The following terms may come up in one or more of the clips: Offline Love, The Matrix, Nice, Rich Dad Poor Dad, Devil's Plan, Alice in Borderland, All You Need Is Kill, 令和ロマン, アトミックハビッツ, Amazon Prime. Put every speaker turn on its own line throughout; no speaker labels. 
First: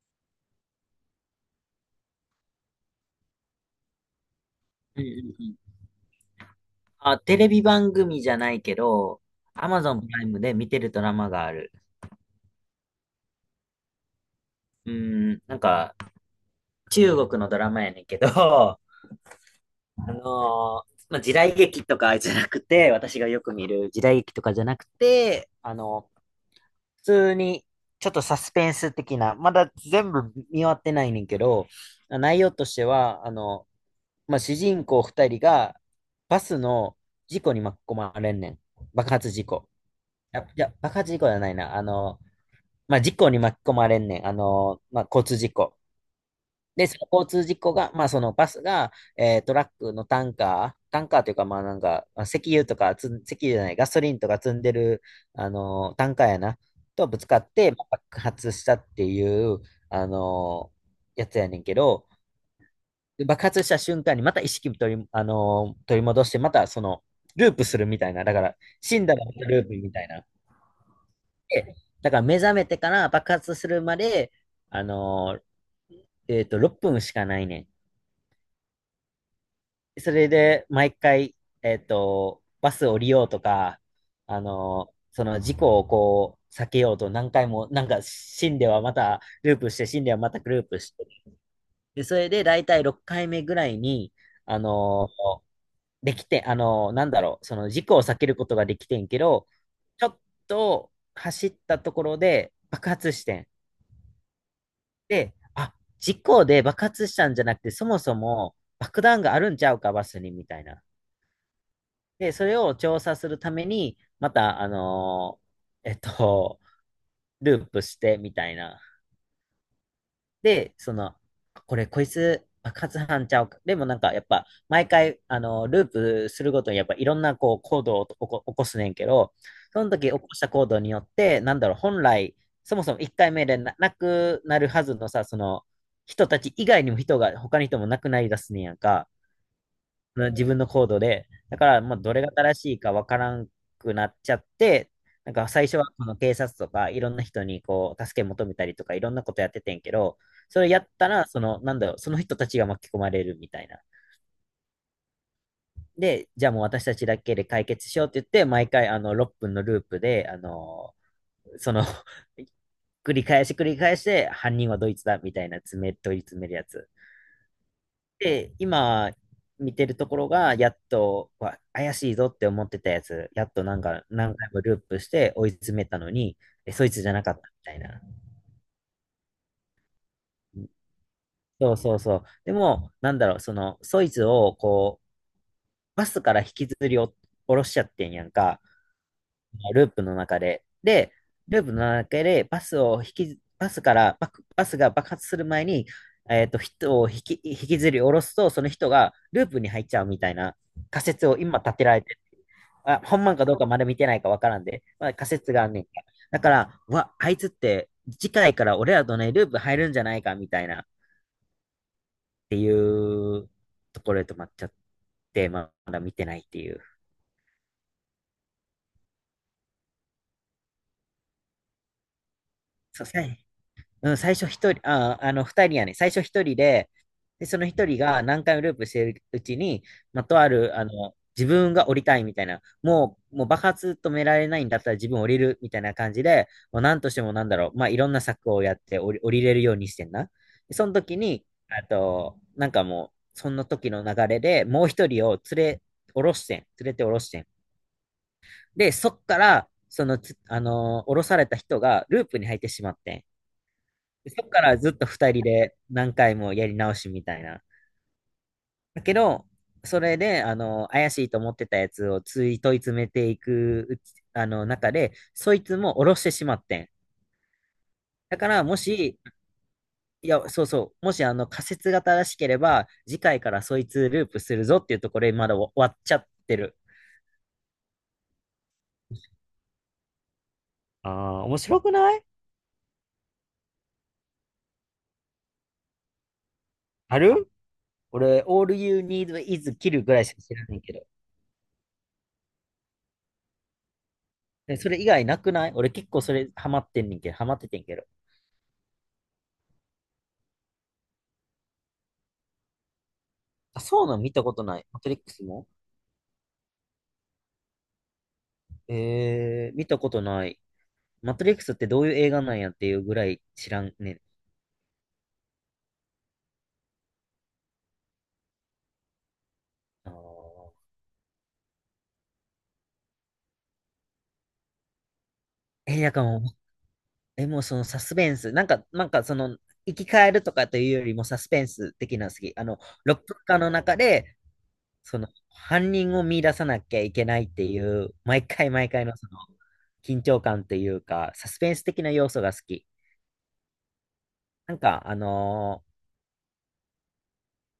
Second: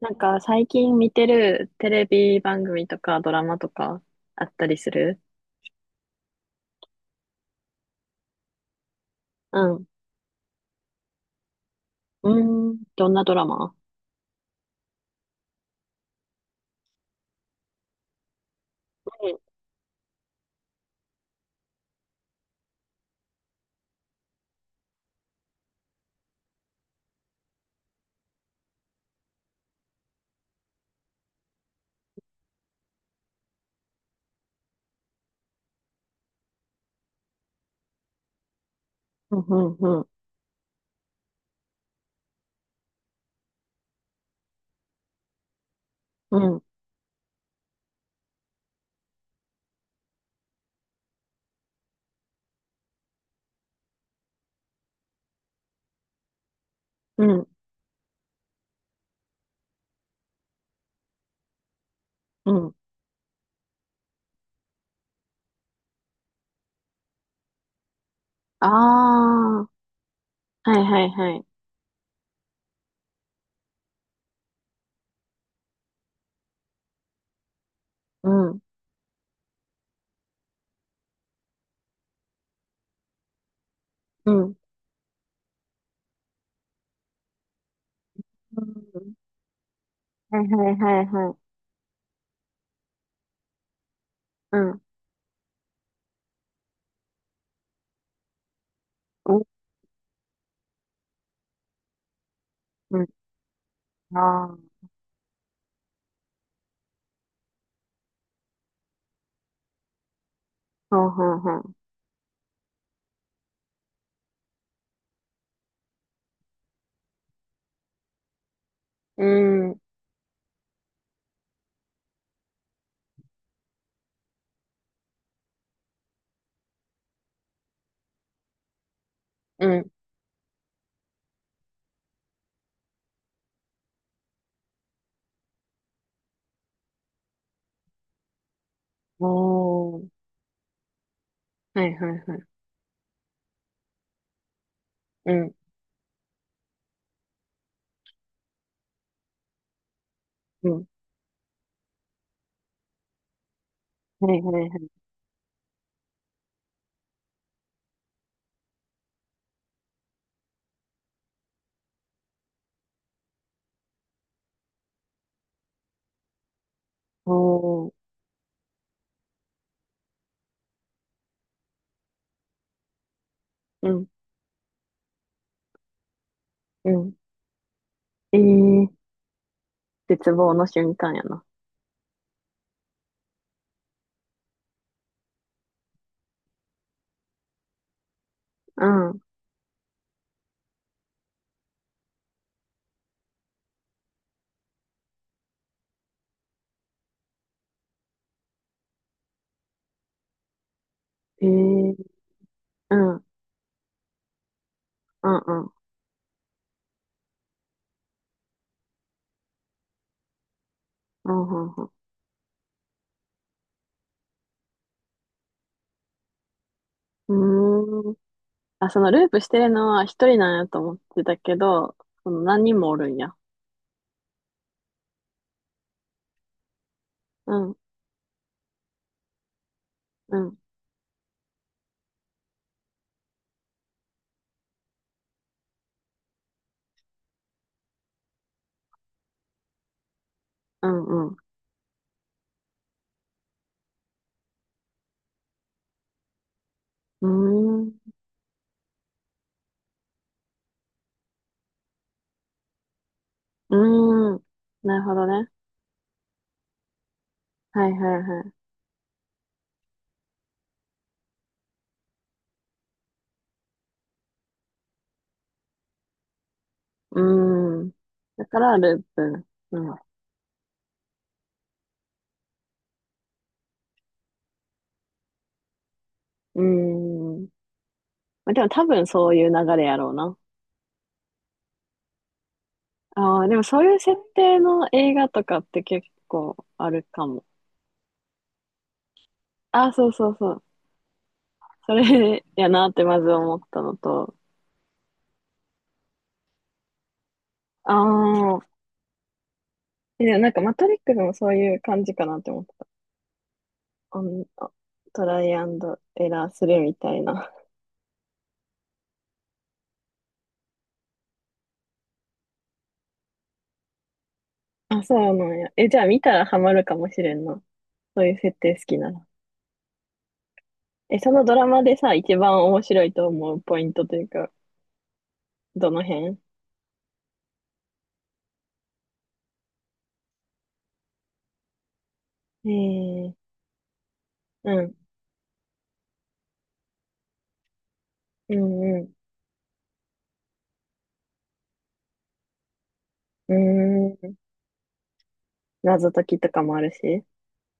なんか最近見てるテレビ番組とかドラマとかあったりす
うん
る？
うんうん。あ、テレビ番組じゃないけど、
うん。
Amazon プライムで見てるドラマがある。
うーん。どんなドラマ？
うーん、なんか、中国のドラマやねんけど、
うん、
時代劇とかじゃなくて、私がよく見る時代劇とかじゃなくて、普通に、ちょっとサスペンス的な、まだ全部見終わってないねんけど、内容としては、まあ、主人公二人がバスの事故に巻き込まれんねん。爆発
う
事故。
ん、うん、
いや、爆発事故じゃないな。まあ、事故に巻き込まれんねん。まあ、交通事故。
うん、うん。
で、その交通事故が、まあ、そのバスが、トラックのタンカー、タンカーというか、まあ、なんか、まあ石油とかつん、石油じゃない、ガソリンとか積んでる、タンカーやな、とぶ
う
つか
ん、
って、まあ爆発したっていう、あの、やつやねんけど、
うん。
で爆発した瞬間にまた意識取り、あの、取り戻して、またその、ループするみたいな。だから、死んだらまたルー
あ
プみたいな。
あ、はいはいはい。
でだから目覚めてから爆発するまで、あの6分しかないね
うん、
ん。それで、毎回、バス降りようとか、
うん。
その事故をこう、避けようと何回も、なんか死ん
う
ではま
ん。
たループして、死んではまた
はい
ルー
はい
プし
は
て。
いはい。
で、それで大体6回目ぐらいに、あ
うん、
のーできて、なんだろう、その事故を避けることができてんけ
うん、
ど、ちょっと走ったところで爆
うん。
発してん。
ああ、
で、あ、事故で爆発したんじゃなくて、そもそも爆弾があるんちゃうか、バスに、みたいな。
ほうほうほう。
で、それを調査するために、また、ーえっと、ループして、みたいな。
うん、
で、その、こいつ、爆発犯ちゃうか。でもなんか、やっぱ、毎回、あの、ループするごとに、やっぱ、いろんな、こう、行動を起こ、起こすねんけど、
う
そ
ん。
の時起こした行動によって、なんだろう、本来、そもそも1回目でなくなるはずのさ、その、人たち以外にも人が、他の人もなくなりだすねんやんか。
おー。
うん自分のコードで。だから、
はい
まあ、ど
は
れ
い
が
はい。
正しいかわからんくなっちゃって、
う
なんか
ん、
最初はこの警察とかいろんな人にこう助け求めたりとかいろんなことやっててんけど、そ
う
れや
ん。
ったら、その、なんだろう、その人たちが巻き込まれるみたいな。
はいはいはい。
で、じゃあもう私たちだけで解決しようって言って、毎回あの6分のループで、その 繰り返し繰り返して、犯人はドイツだみたいな問い詰めるやつ。
おー。
で、今見てるところが、やっと、怪しいぞって思ってたやつ、やっとなん
う
か
ん、
何回もループして追い詰めたのに、え、そ
う
いつじゃ
ん。
なかったみたいな。
ええー、絶望の瞬間やな。
そうそうそう。でも、なんだろう、その、そいつをこう、バスから引きずりお下ろしちゃってんやんか。
うん、
ループの中で。で、ループの中でバスを引き、バスからバク、バスが爆発する前に、えっと、人を引き、引きずり下ろすと、その人がループに入っちゃうみたいな仮説を
ええ、
今立てら
う
れてる。あ、
ん、う
本
ん、
番かどうかまだ見てないかわからんで、まあ、仮
う
説があ
ん、
んねん。だから、うわ、あいつって次回から俺らとね、ループ入るんじゃないかみたいなっ
うん、うん。
ていうところで止まっちゃって、まあまだ見てないっていう。
うん、うーん。あ、そのループしてるのは一人なんやと思ってたけど、その何人もお
そう
る
で
ん
す
や。
ね。うん、最初一人、あ、あの、二人やね。最初一人で、で、
う
その
ん、
一人が何回もループしてるうちに、まあ、
う
とあ
ん、
る、自分が降りたいみたいな、もう爆発止められないんだったら自分降りるみたいな感じで、もう何としてもなんだろう、まあ、いろんな策をやって降りれるようにしてんな。で
う
その
ん、
時
うん。
に、あと、なんかもう、その時の流れでもう一人を連れ、降ろしてん。連れて降ろ
うー
してん。
ん、
で、そっから、そのつ、あのー降ろされた人がループに入ってしまってん。
う
で
ーん。
そっからずっ
なる
と
ほど
二人
ね。
で何回もやり直しみたいな。
はい、はい、はい。
だけど、それで、あの、怪しいと思ってたやつをつい問い詰めていくうち、中で、そいつも下ろしてしまってん。
うーん。
だ
だ
か
か
ら、も
らルー
し、
プ。うん。
いや、そうそう、もし、あの、仮説が正しければ、次回からそいつループするぞっていうところで、まだ終わっちゃって
うー
る。
ん。まあ、でも多分そういう流れやろうな。
ああ、面白くない
ああ、でもそういう設定の映画とかって結構ある
あ
かも。
る俺、all you need is
あ、
kill
そう
ぐらい
そ
し
う
か
そ
知
う。
らないけど。
それやなってまず思ったのと、
でそれ以外なくない俺結構それハマってんねんけど、ハマっててん
あ
けど。
あ、で、なんかマトリックスもそういう感じかなって思ってた。
あ、そうなの
あ
見た
ん
こと
あ
ない。マトリ
ト
ックス
ライア
も
ンドエラーするみたいな。
えー、見たことない。マトリックスってどういう映画なんやっていうぐらい知らんねん。
あ、そうなんや。え、じゃあ見たらハマるかもしれんな。そういう設定好きなら。
あー
え、そのドラマでさ、一番面白いと思うポイントというか、ど
え、
の
なんか
辺？
もう、え、もうそのサスペンス、なんかその、生き返るとかというよりもサスペンス的なの好き。あの、6
え
分
え、
間の中で、
うん、
その、犯人を見出さなきゃいけないっていう、毎
う
回毎
ん、
回
う
のその、緊張感というか、サスペンス的な要素が好き。
ん。うーん、
なんか、あの
謎解きとかもあるし。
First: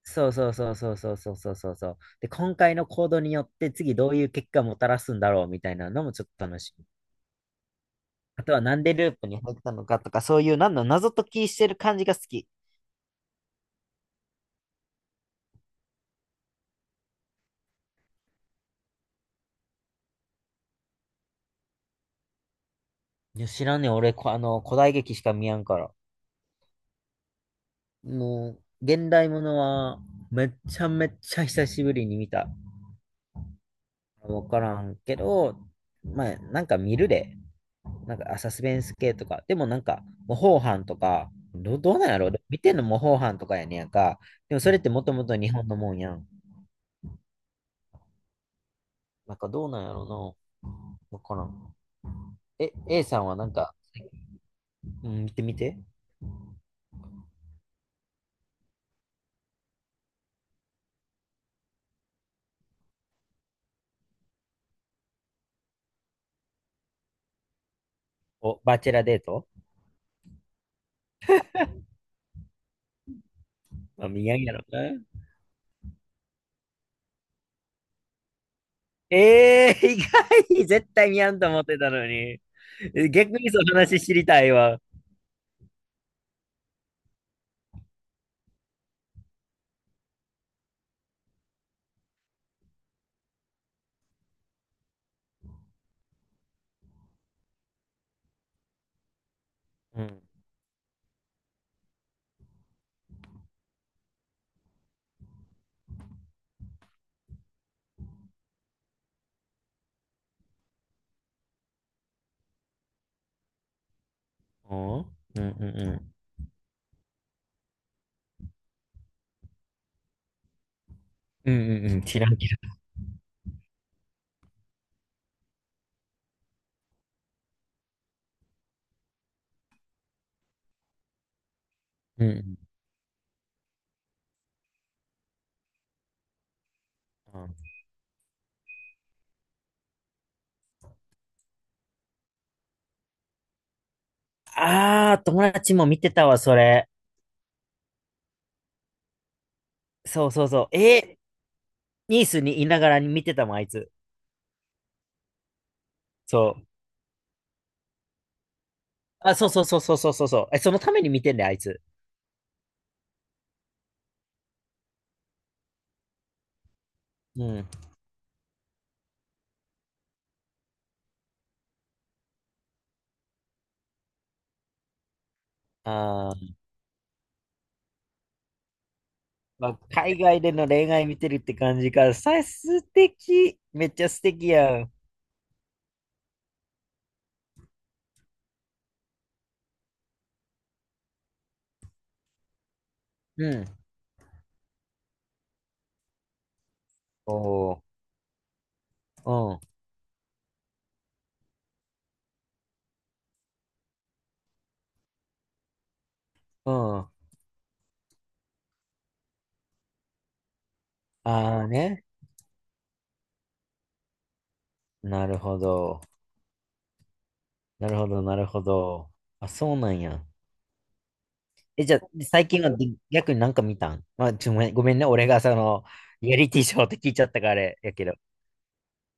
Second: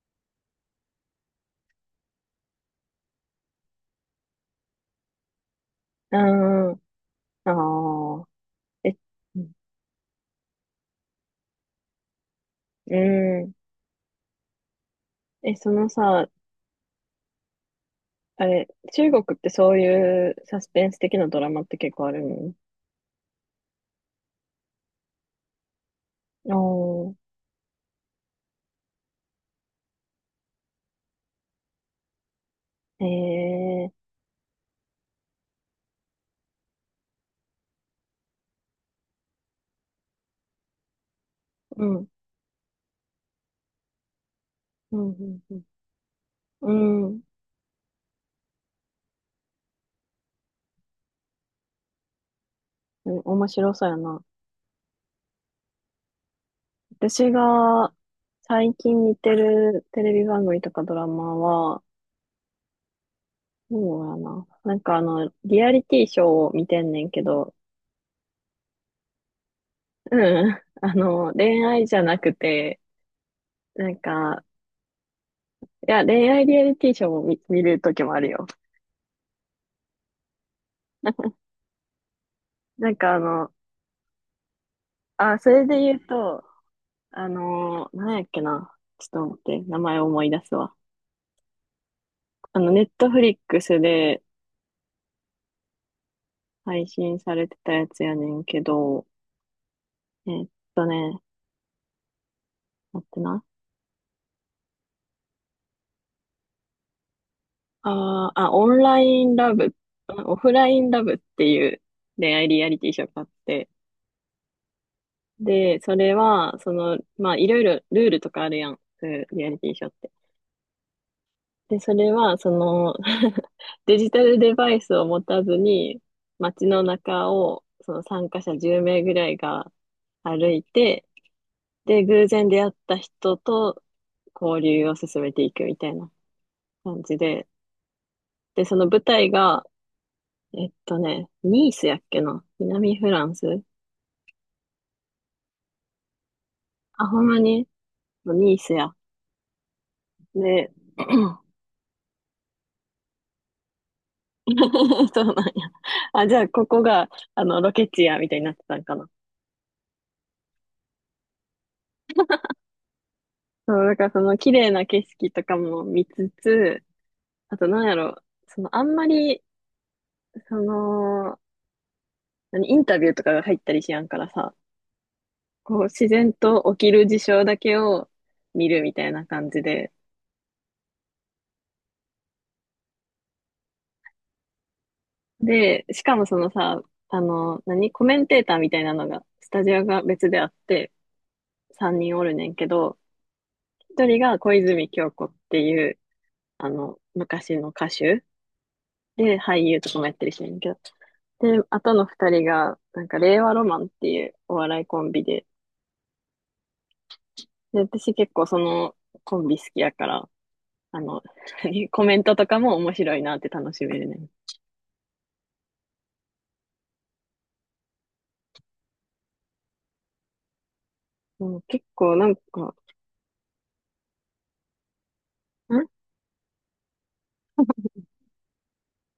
そうそうそうそうそうそうそうそうそう。で、今回の行動によって次どういう結果をもたらすんだろうみたいなのも
う
ちょっと楽
ん、
しみ。
ああ、
あとはなん
え、
でループに
う
入
ん、
ったのかとか、そういうなんの謎解きしてる感じが好き。い
うん。え、そのさ、あれ、中国ってそういうサスペンス的なドラマって結構ある
や、知らんねん。俺、こあの、古代劇しか見やんから。
のお
もう、現代ものはめっちゃめっちゃ久しぶりに見た。
ー、へえ、
わからんけど、まあ、なんか見るで。なんか、あサスペンス系とか、でもなんか、模倣犯とか、
う
どうな
ん、
んやろ見てんの模倣犯とかやねんやんか。でもそれって
う
も
ん、
と
う
もと
ん、
日
う
本のもんやん。
ん。うん、う
なんかどうなんやろな。わからん。え、A
ん。
さんはな
面
ん
白
か、
そうやな。
うん、見てみて。
私が最近見てるテレビ番組とかドラマは、そうやな。なんかあの、リアリティショーを見てんねんけど、
お、バチェラデート
うん、あの、恋愛じゃなくて、なん
あ、見やん
か、
やろな。
いや、恋愛リアリティショーも見るときもあるよ。
えー、意外絶対見やんと思ってたのに。
なん
え
かあ
逆
の、
にその話知りたいわ。
あ、それで言うと、あのー、なんやっけな。ちょっと待って、名前思い出すわ。あの、ネットフリックスで配信されてたやつやねんけど、
うん。
えーっね、待ってな。あーあ、オンラインラブ、オフラインラブっていう恋愛リアリティショーがあって、
おうんうん
で、
う
そ
ん。
れは、その、まあ、いろいろルールとかあるやん。そういうリアリティショーっ
うん
で、
う
そ
んうん。
れ
知らん
は、
け
その デジタルデバイスを持たずに、街の中を、その参加者10名ぐらいが歩いて、で、
ど。
偶
うんう
然出会った人と交流を進めていくみたいな感じ
ん。う
で、
ん
で、その舞台が、ね、ニースやっけな、南フランス。
あー、友達も見てたわ、それ。
あ、ほんまにニースや。
そうそうそ
で、
う。え ーニースにいながらに見てたもん、あいつ。
そうなんや。あ、じゃあ、
そ
こ
う。
こが、あの、ロケ地や、みたいになってたんかな。
あ、そうそうそうそうそうそうそう。え、そのために見てんだよ、あいつ。
そう、だからその綺麗な景色とかも見つつ、
う
あと
ん。
なんやろ、そのあんまり、その、何、インタビューとかが入ったりしやんからさ、こう自
あ
然
ー、
と起きる事象だけを見るみたいな感じ
まあ、
で。
海外での恋愛見てるって感じか。さ、素敵。めっちゃ素敵やん。
で、しかもそのさ、あの、何、コメンテーターみたいなのが、スタジオが別であって、3人おるねんけど、
うん。
一人が小泉今日子っていう、あの、
お
昔の
お、
歌手で俳
う
優とかもやってる人やねんけど、で、あとの二人が、なんか、令和ロマンっていうお笑いコンビで、
ん、うん。
で、私結構そのコンビ好きやから、あの、
ああ ね。
コメントとかも面白いなって楽しめるね。
なるほど。なるほど、なるほど。あ、そうなんや。
もう結
え、じゃあ、
構なん
最近は
か、
で逆になんか見たんまあ、ちょ、ごめんごめんね。俺がそ
ん
の、リアリティショーって聞いちゃったからあれやけど。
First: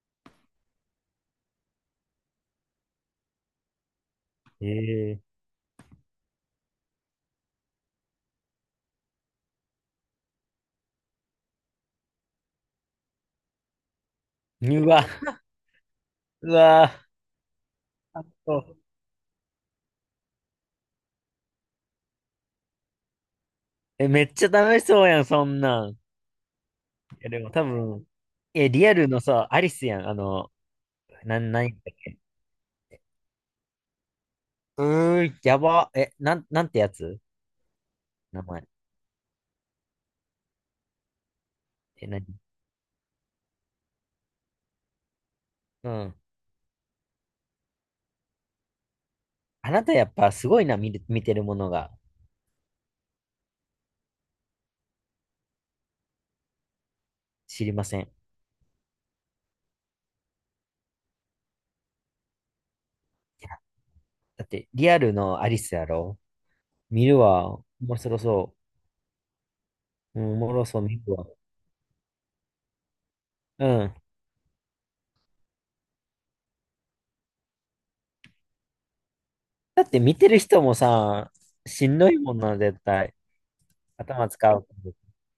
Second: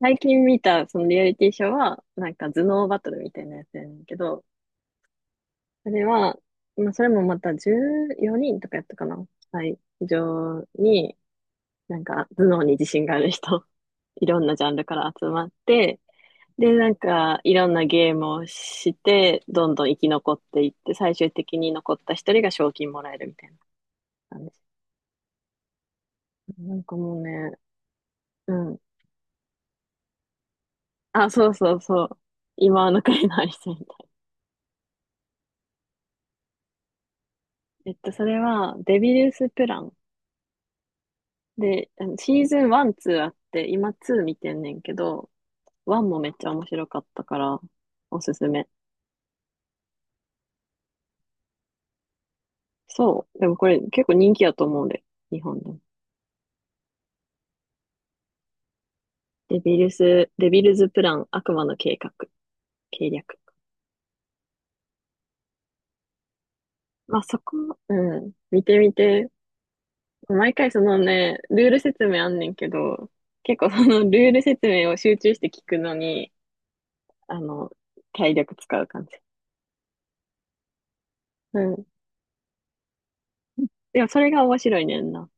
最近見たそのリアリティショーは、なんか頭脳バトルみたいなやつやねんけど、
ええ
それは、まあ、それもまた14人とかやったかな。はい。非常に、なんか頭脳に自信がある人、いろんなジャン
ー
ル
う
か
わ、
ら集まって、
う
で、なん
わ、
か、いろんなゲームをして、どんどん生き残っていって、最終的に残った一人が賞金もらえるみたいな
え、めっ
感
ちゃ
じ。
楽しそうやん、そんなん。い
なんかもう
や、でも
ね、
多分、
う
え、
ん。
リアルのさ、アリスやん、あの、
あ、そう
なん
そ
やっ
う
たっ
そう。
け、
今の国のアリスみたいな。
うー、やば。え、なんてやつ
それ
名前。
は、デビルスプラン。で、あ
え、
の
なに
シーズン1、2あって、今2見てんねんけど、
う
1
ん。
もめっちゃ面白かったから、おすすめ。
あなたやっぱすごいな、見てるものが
そう。でもこれ結構人気やと思うんで、日本でも。
知りません。い
デビルズプラン、悪魔の計画、計略。
や、だって、リアルのアリスやろ見
ま
る
あ、そ
わ。
こ、う
面白
ん、
そ
見てみて。
う。うん、おも
毎
ろ
回
そ
そ
う、見
の
るわ。
ね、ルール説明あんねんけど、結構そ
うん。
の ルール説明を集中して聞くのに、あの、体力使う感じ。
だって見てる人もさ、
うん。
しんどいもんな、絶対。
でもそ
頭
れが
使
面
う。
白いねんな。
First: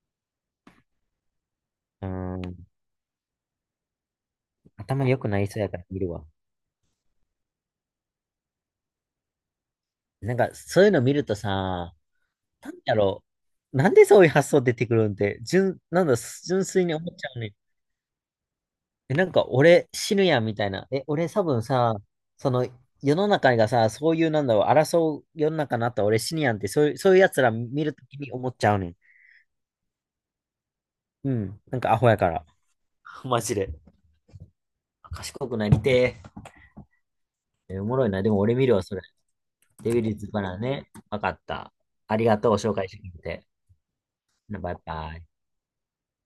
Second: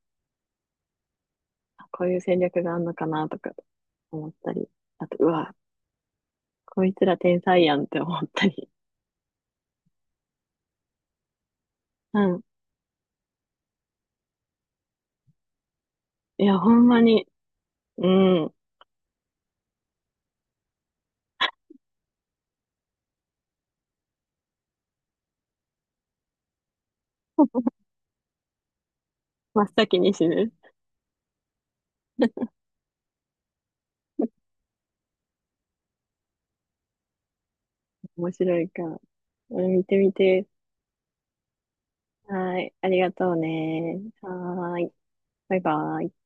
こ
う
ういう戦略
ん。
があんのかなとか思ったり。あ
頭良
と、う
くなり
わ、
そうやから見るわ。
こいつら天才やんって思ったり。
なんか、そういうの見るとさ、
うん。
なんだろう。なんでそういう発想出てくるんって、純、なんだ、
いや、
純
ほ
粋
ん
に
ま
思っち
に、
ゃうね。
うん。
え、なんか、俺死ぬやんみたいな。え、俺多分さ、その、世の中がさ、そういう、なんだろう、争う世の中になったら俺死ぬやんって、そういう奴ら見るときに思っちゃうねん。
真っ先に死ぬ。
うん。なんか、アホやから。マジで。賢くなりてえ。えおもろいな。
面
でも俺
白
見
い
る
か
わ、そ
ら。
れ。
うん、見
デ
て
ビ
み
リーズか
て。
らね。わかった。ありがとう、
は
紹
い。あ
介し
り
て
が
く
とう
れて。
ね。
バ
は
イ
ーい。
バイ。
バイバイ。